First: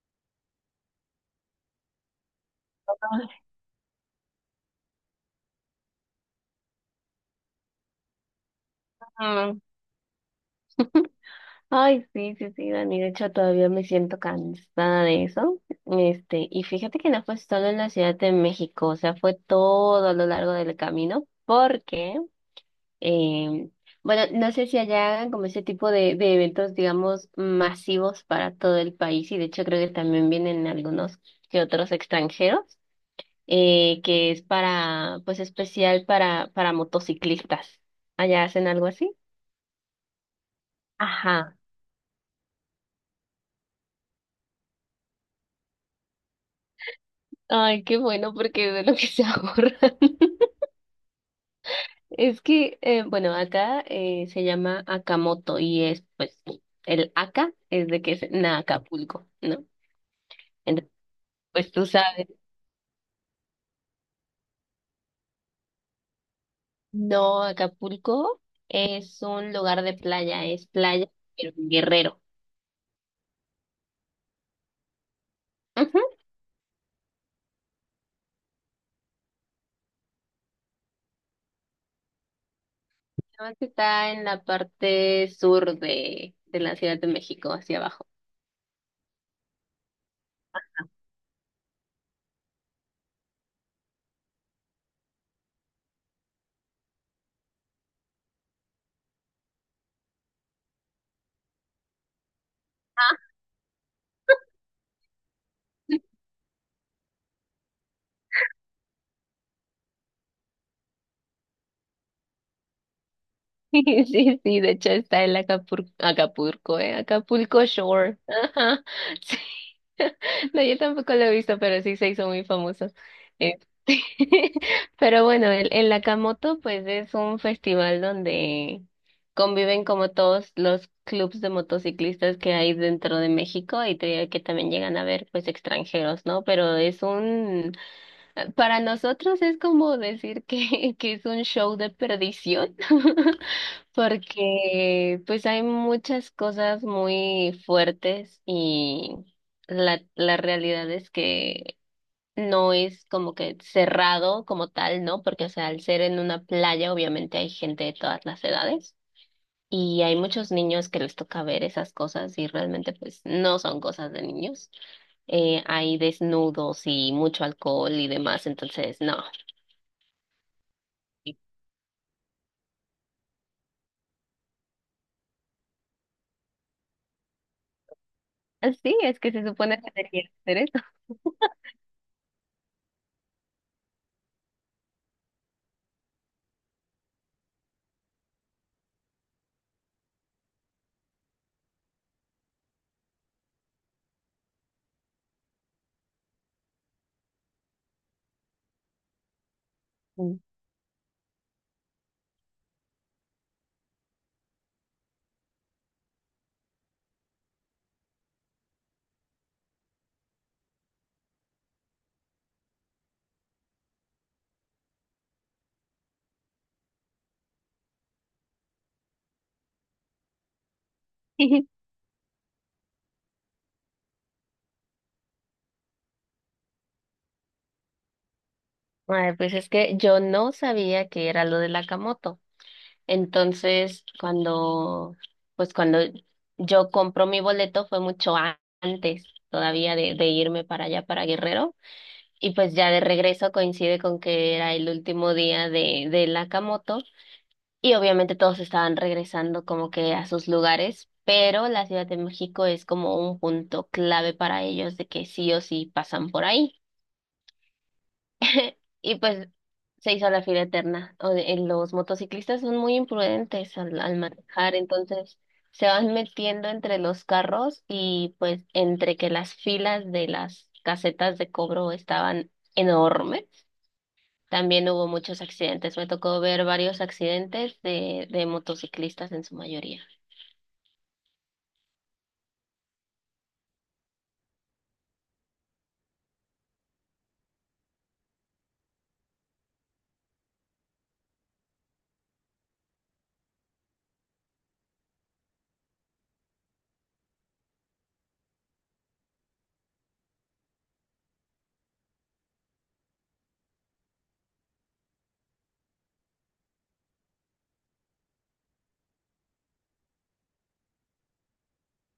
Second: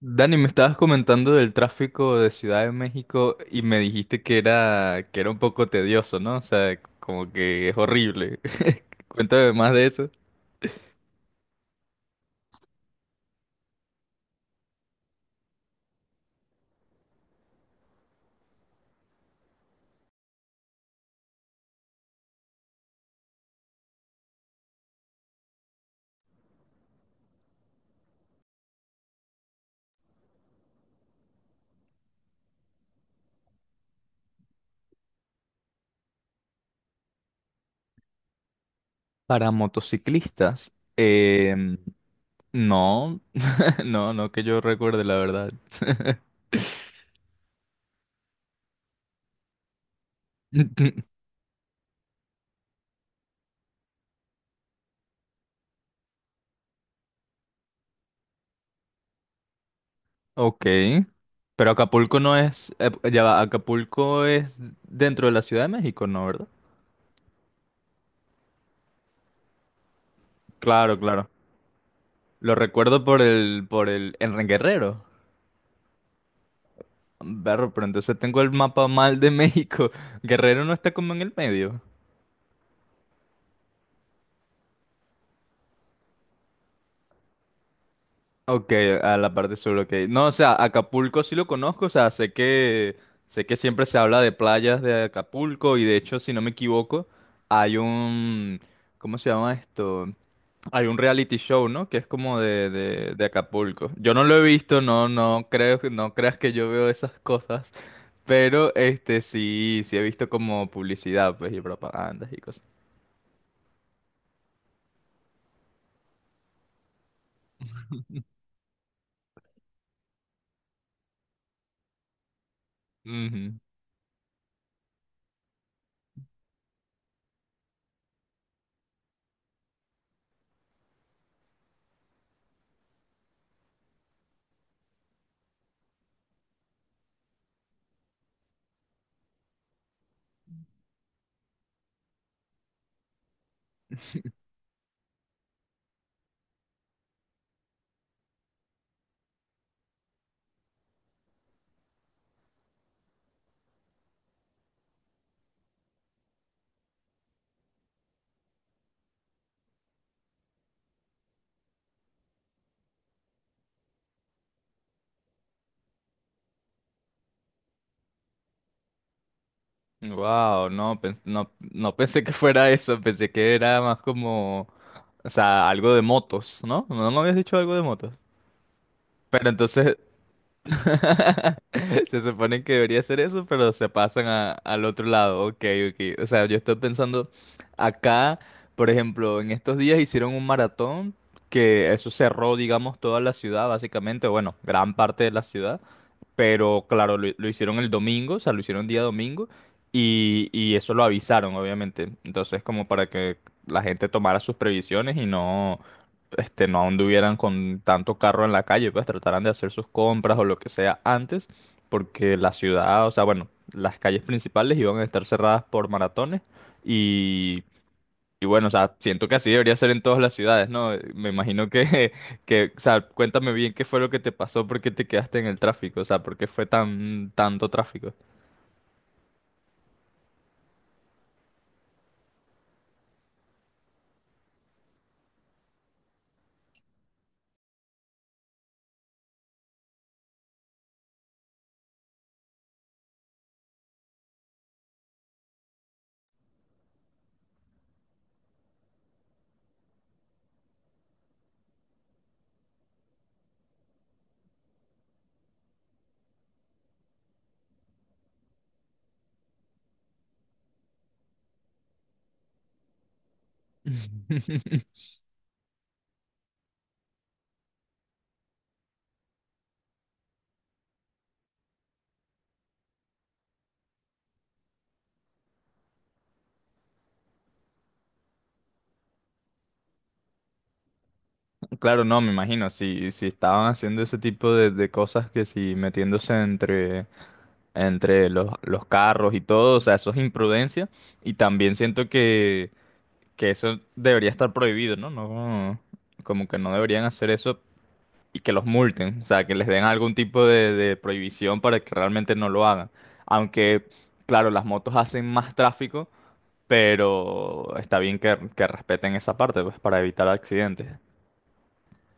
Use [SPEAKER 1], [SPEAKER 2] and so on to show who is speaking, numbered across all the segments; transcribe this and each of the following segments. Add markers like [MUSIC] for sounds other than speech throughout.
[SPEAKER 1] Dani, me estabas comentando del tráfico de Ciudad de México y me dijiste que era un poco tedioso, ¿no? O sea, como que es horrible. [LAUGHS] Cuéntame
[SPEAKER 2] Ajá.
[SPEAKER 1] más de eso.
[SPEAKER 2] Ay, sí, sí, sí, Dani. De hecho, todavía me siento cansada de eso. Este, y fíjate que no fue solo en la Ciudad de México, o sea, fue todo a lo largo del camino, porque, eh, bueno, no sé si allá hagan como ese tipo de eventos, digamos, masivos para todo el país, y de hecho creo que también vienen algunos que otros extranjeros, que es para, pues especial para motociclistas. ¿Allá hacen algo así?
[SPEAKER 1] Para motociclistas,
[SPEAKER 2] Ajá.
[SPEAKER 1] no, [LAUGHS] no que yo recuerde, la verdad.
[SPEAKER 2] Ay, qué bueno, porque de lo que se ahorran. [LAUGHS]
[SPEAKER 1] [LAUGHS]
[SPEAKER 2] Es que, bueno, acá se llama Akamoto y es, pues, el Aka es de que es na Acapulco, ¿no?
[SPEAKER 1] Ok,
[SPEAKER 2] Entonces,
[SPEAKER 1] pero
[SPEAKER 2] pues tú
[SPEAKER 1] Acapulco
[SPEAKER 2] sabes,
[SPEAKER 1] no es, ya va, Acapulco es dentro de la Ciudad de México, ¿no, verdad?
[SPEAKER 2] no, Acapulco es un lugar de playa, es
[SPEAKER 1] Claro,
[SPEAKER 2] playa,
[SPEAKER 1] claro.
[SPEAKER 2] pero en Guerrero.
[SPEAKER 1] Lo recuerdo por el, en Guerrero.
[SPEAKER 2] Ujú.
[SPEAKER 1] Berro, pero entonces tengo el mapa mal de México. Guerrero no está como en el medio.
[SPEAKER 2] Nada más que está en la parte sur de la Ciudad de México, hacia abajo.
[SPEAKER 1] Ok, a la parte sur, ok. No, o sea, Acapulco sí lo conozco, o sea, sé que siempre se habla de playas de Acapulco y de hecho, si no me equivoco, hay un, ¿cómo se llama esto? Hay un reality show, ¿no? Que es como de, de Acapulco. Yo no lo he visto, no, no creo, no creas que yo veo esas cosas, pero este sí, sí he visto como publicidad, pues, y propagandas y cosas.
[SPEAKER 2] [LAUGHS] Sí, sí, de hecho está el Acapulco, ¿eh? Acapulco Shore. Ajá, sí. [LAUGHS] No, yo tampoco lo he visto, pero sí se hizo muy famoso.
[SPEAKER 1] Ujú.
[SPEAKER 2] Este, [LAUGHS] pero bueno, el Nakamoto pues es un festival donde conviven como todos los clubs de motociclistas que hay dentro de México y que también llegan a ver pues extranjeros, ¿no? Pero es un, para nosotros es como decir que, [LAUGHS] que es un show de perdición. [LAUGHS] Porque pues hay muchas cosas muy fuertes y la realidad es que no es como que cerrado como tal, ¿no? Porque, o sea, al ser en una playa, obviamente hay gente de todas las edades y hay muchos niños que les toca ver esas cosas y realmente pues no son cosas de niños. Hay desnudos y mucho alcohol y demás, entonces no.
[SPEAKER 1] Wow, no, no, no pensé que fuera eso, pensé que era más como, o sea, algo de motos, ¿no? No me habías dicho algo de motos.
[SPEAKER 2] [LAUGHS] Sí, es que se
[SPEAKER 1] Pero
[SPEAKER 2] supone que
[SPEAKER 1] entonces,
[SPEAKER 2] debería hacer
[SPEAKER 1] [LAUGHS] se supone que debería ser eso, pero se pasan al otro lado, ok, ok. O sea, yo estoy pensando, acá, por ejemplo, en estos días hicieron un maratón que eso cerró, digamos, toda la ciudad, básicamente, bueno, gran parte de la ciudad, pero claro, lo, hicieron el domingo, o sea, lo hicieron día domingo
[SPEAKER 2] eso.
[SPEAKER 1] y eso lo avisaron, obviamente. Entonces, como para que la gente tomara sus previsiones y no, este, no anduvieran con tanto carro en la calle, pues trataran de hacer sus compras o lo que sea antes, porque la ciudad, o sea, bueno, las calles principales iban a estar cerradas por maratones y y bueno, o sea, siento que así debería ser en todas las ciudades, ¿no? Me imagino
[SPEAKER 2] [LAUGHS]
[SPEAKER 1] que, [LAUGHS] que, o sea, cuéntame bien qué fue lo que te pasó, por qué te quedaste en el tráfico, o sea, por qué fue tan, tanto tráfico.
[SPEAKER 2] Ay, pues es que yo no sabía que era lo de la camoto. Entonces, cuando, pues cuando yo compro mi boleto fue mucho antes todavía de irme para allá, para Guerrero. Y pues ya de regreso coincide con que era el último día de la camoto. Y obviamente todos estaban regresando como que a sus lugares, pero la Ciudad de México es como un punto clave para ellos de que sí o sí pasan por ahí. Y pues se hizo la fila eterna. Los motociclistas son muy imprudentes al manejar,
[SPEAKER 1] [LAUGHS]
[SPEAKER 2] entonces se van metiendo entre los carros y pues entre que las filas de las casetas de cobro estaban enormes, también hubo muchos accidentes. Me tocó ver varios accidentes de motociclistas en su mayoría.
[SPEAKER 1] Claro, no, me imagino, si, si estaban haciendo ese tipo de cosas que si metiéndose entre, entre los, carros y todo, o sea, eso es imprudencia y también siento que eso debería estar prohibido, ¿no? No, como que no deberían hacer eso y que los multen, o sea, que les den algún tipo de prohibición para que realmente no lo hagan. Aunque, claro, las motos hacen más tráfico, pero está bien que respeten esa parte, pues, para evitar accidentes.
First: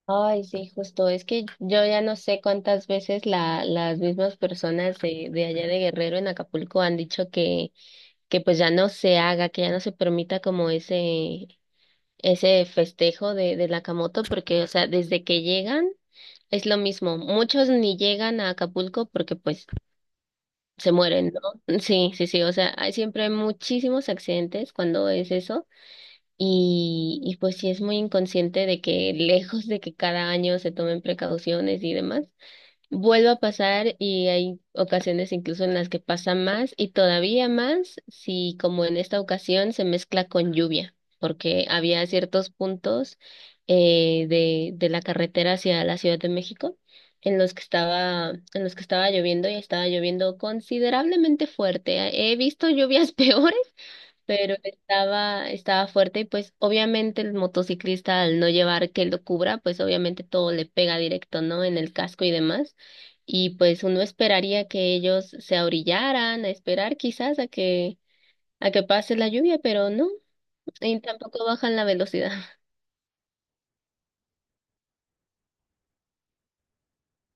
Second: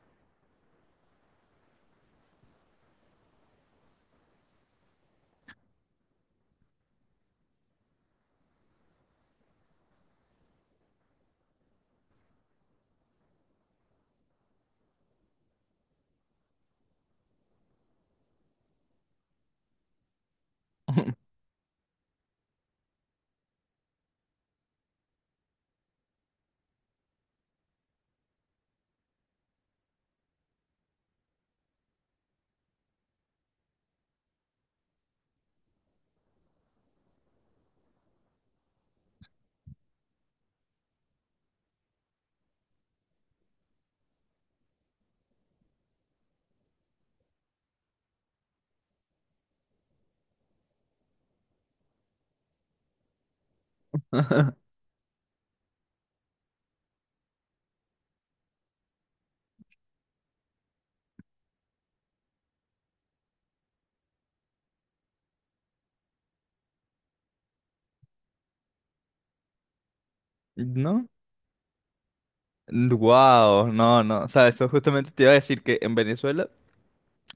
[SPEAKER 2] Ay, sí, justo. Es que yo ya no sé cuántas veces la, las mismas personas de allá de Guerrero en Acapulco han dicho que pues ya no se haga, que ya no se permita como ese festejo de la Camoto, porque, o sea, desde que llegan es lo mismo. Muchos ni llegan a Acapulco porque pues se
[SPEAKER 1] [LAUGHS]
[SPEAKER 2] mueren, ¿no? [LAUGHS] Sí, sí, sí, o sea, hay siempre muchísimos accidentes cuando es eso. Y pues sí es muy inconsciente de que [LAUGHS] lejos de que cada año se tomen precauciones y demás, vuelve a pasar y hay ocasiones incluso en las que pasa más y todavía más si como en esta ocasión se mezcla con lluvia, porque había ciertos puntos de la carretera hacia la Ciudad de México en los que estaba, en los que estaba lloviendo y estaba lloviendo considerablemente fuerte. He visto lluvias [LAUGHS] peores, pero estaba fuerte y pues obviamente el motociclista al no llevar que lo cubra, pues obviamente todo le pega directo, ¿no? En el casco y demás. Y pues uno esperaría que ellos se abrillaran, a esperar quizás a que pase la lluvia, pero no, y
[SPEAKER 1] ¿No?
[SPEAKER 2] tampoco bajan la velocidad.
[SPEAKER 1] Wow, no, no. O sea, eso justamente te iba a decir que en Venezuela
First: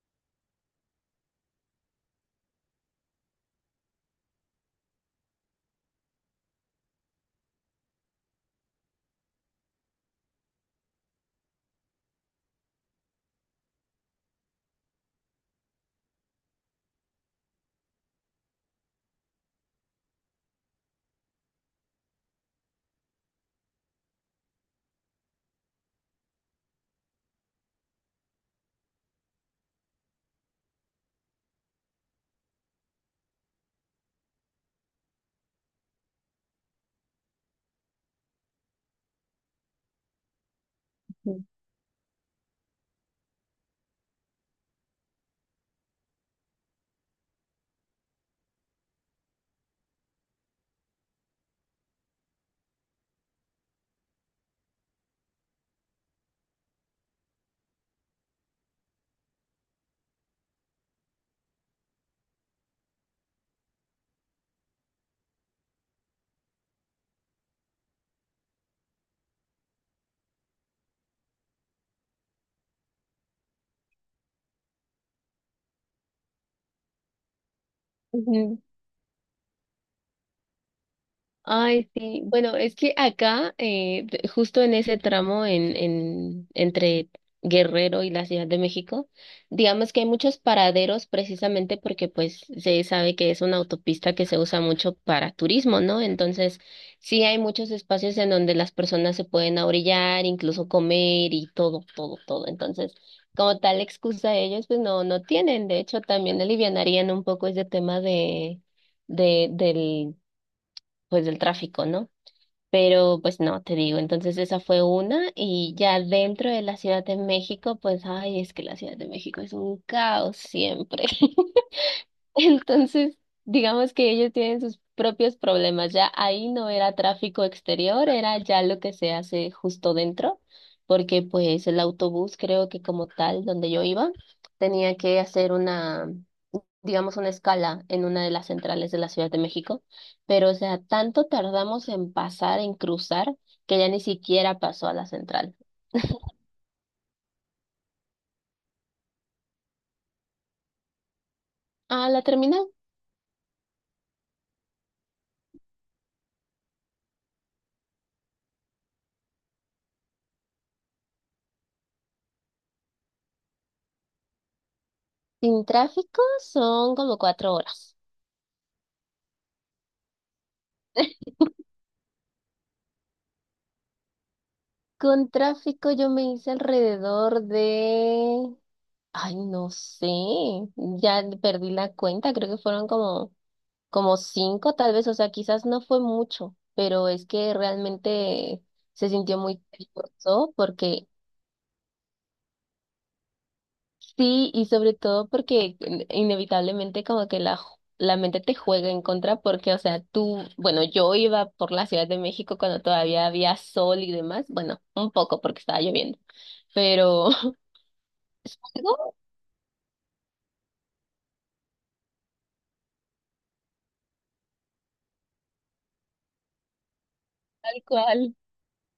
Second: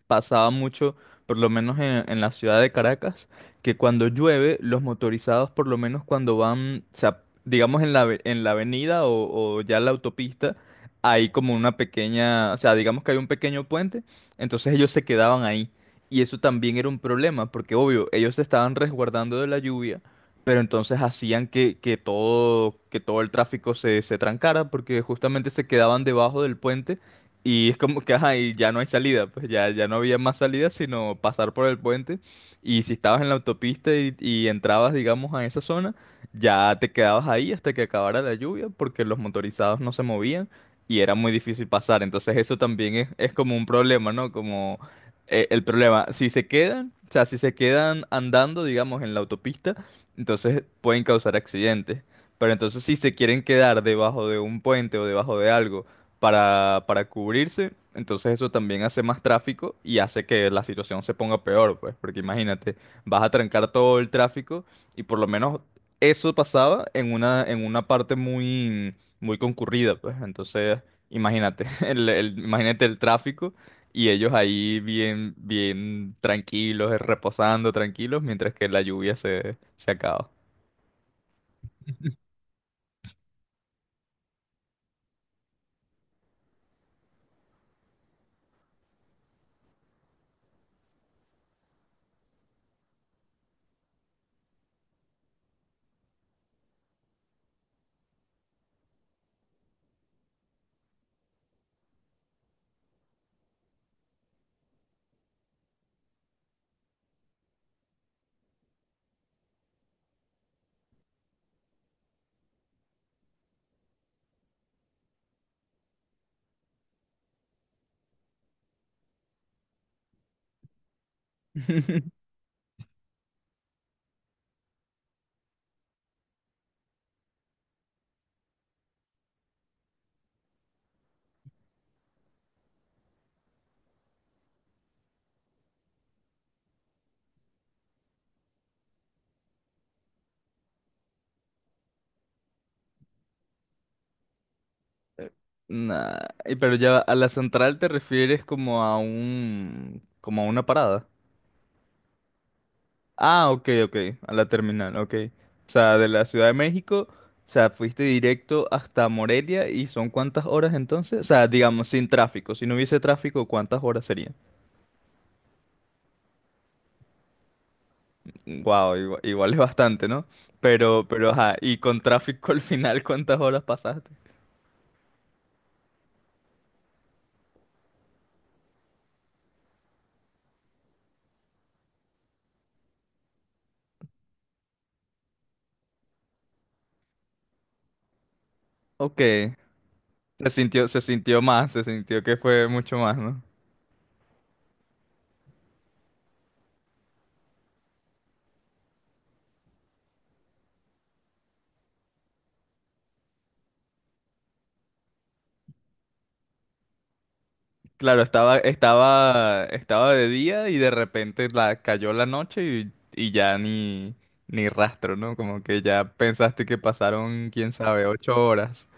[SPEAKER 1] pasaba mucho, por lo menos en la ciudad de Caracas, que cuando llueve, los motorizados, por lo menos cuando van, o sea, digamos en la, en la avenida o ya la autopista, hay como una pequeña, o sea, digamos que hay un pequeño puente, entonces ellos se quedaban ahí. Y eso también era un problema, porque obvio, ellos se estaban resguardando de la lluvia, pero entonces hacían que todo el tráfico se, se trancara, porque justamente se quedaban debajo del puente y es como que, ajá, y ya no hay salida, pues ya, ya no había más salida sino pasar por el puente. Y si estabas en la autopista y entrabas, digamos, a esa zona, ya te quedabas ahí hasta que acabara la lluvia porque los motorizados no se movían y era muy difícil pasar. Entonces eso también es como un problema, ¿no? Como el problema, si se quedan, o sea, si se quedan andando, digamos, en la autopista, entonces pueden causar accidentes. Pero entonces si se quieren quedar debajo de un puente o debajo de algo, para cubrirse. Entonces eso también hace más tráfico y hace que la situación se ponga peor, pues, porque imagínate, vas a trancar todo el tráfico y por lo menos eso pasaba en una parte muy, muy concurrida, pues. Entonces, imagínate, [LAUGHS] el, imagínate el tráfico y ellos ahí bien, bien tranquilos, reposando tranquilos, mientras que
[SPEAKER 2] [LAUGHS]
[SPEAKER 1] la lluvia se, se acaba.
[SPEAKER 2] Ay, sí. Bueno, es que acá, justo en ese tramo entre Guerrero y la Ciudad de México, digamos que hay muchos paraderos precisamente porque pues se sabe que es una autopista que se usa mucho para turismo, ¿no? Entonces, sí hay muchos espacios en donde las personas se pueden ahorillar, incluso comer y todo, todo, todo. Entonces, como tal excusa ellos, pues no, no tienen. De hecho, también alivianarían un poco ese tema de... del pues del tráfico, ¿no? Pero pues no, te digo, entonces esa fue una y ya dentro de la Ciudad de México, pues ay, es que la Ciudad de México es un caos siempre.
[SPEAKER 1] [LAUGHS]
[SPEAKER 2] [LAUGHS] Entonces, digamos que ellos tienen sus propios problemas, ya ahí no era tráfico exterior, era ya lo que se hace justo dentro, porque pues el autobús creo que como tal, donde yo iba, tenía que hacer una, digamos, una escala en una de las centrales de la Ciudad de México, pero o sea, tanto tardamos en pasar, en cruzar, que ya ni siquiera pasó a la central.
[SPEAKER 1] Nah, y pero ya a la central te refieres como a un, como a una parada.
[SPEAKER 2] A la terminal,
[SPEAKER 1] Ah, ok, ok, a la terminal, ok. O sea, de la Ciudad de México, o sea, fuiste directo hasta Morelia y ¿son cuántas horas entonces? O sea, digamos, sin tráfico, si no hubiese tráfico, ¿cuántas horas serían?
[SPEAKER 2] sin tráfico, son como 4 horas.
[SPEAKER 1] Wow, igual, igual es bastante, ¿no? Pero, ajá, y con tráfico al final, ¿cuántas horas pasaste?
[SPEAKER 2] Con tráfico yo me hice alrededor de... Ay, no sé, ya perdí la cuenta, creo que fueron como, como cinco tal vez, o sea, quizás no fue mucho, pero es que realmente se
[SPEAKER 1] Ok,
[SPEAKER 2] sintió muy peligroso
[SPEAKER 1] se
[SPEAKER 2] porque
[SPEAKER 1] sintió más, se sintió que fue mucho más, ¿no?
[SPEAKER 2] sí, y sobre todo porque inevitablemente como que la, la mente te juega en contra porque, o sea, tú, bueno, yo iba por la Ciudad de México cuando todavía había sol y demás, bueno, un poco porque estaba lloviendo, pero [LAUGHS]
[SPEAKER 1] Claro, estaba,
[SPEAKER 2] algo
[SPEAKER 1] estaba de día y de repente la, cayó la noche y ya ni, ni rastro, ¿no? Como que ya pensaste que pasaron, quién
[SPEAKER 2] tal
[SPEAKER 1] sabe, ocho
[SPEAKER 2] cual.
[SPEAKER 1] horas.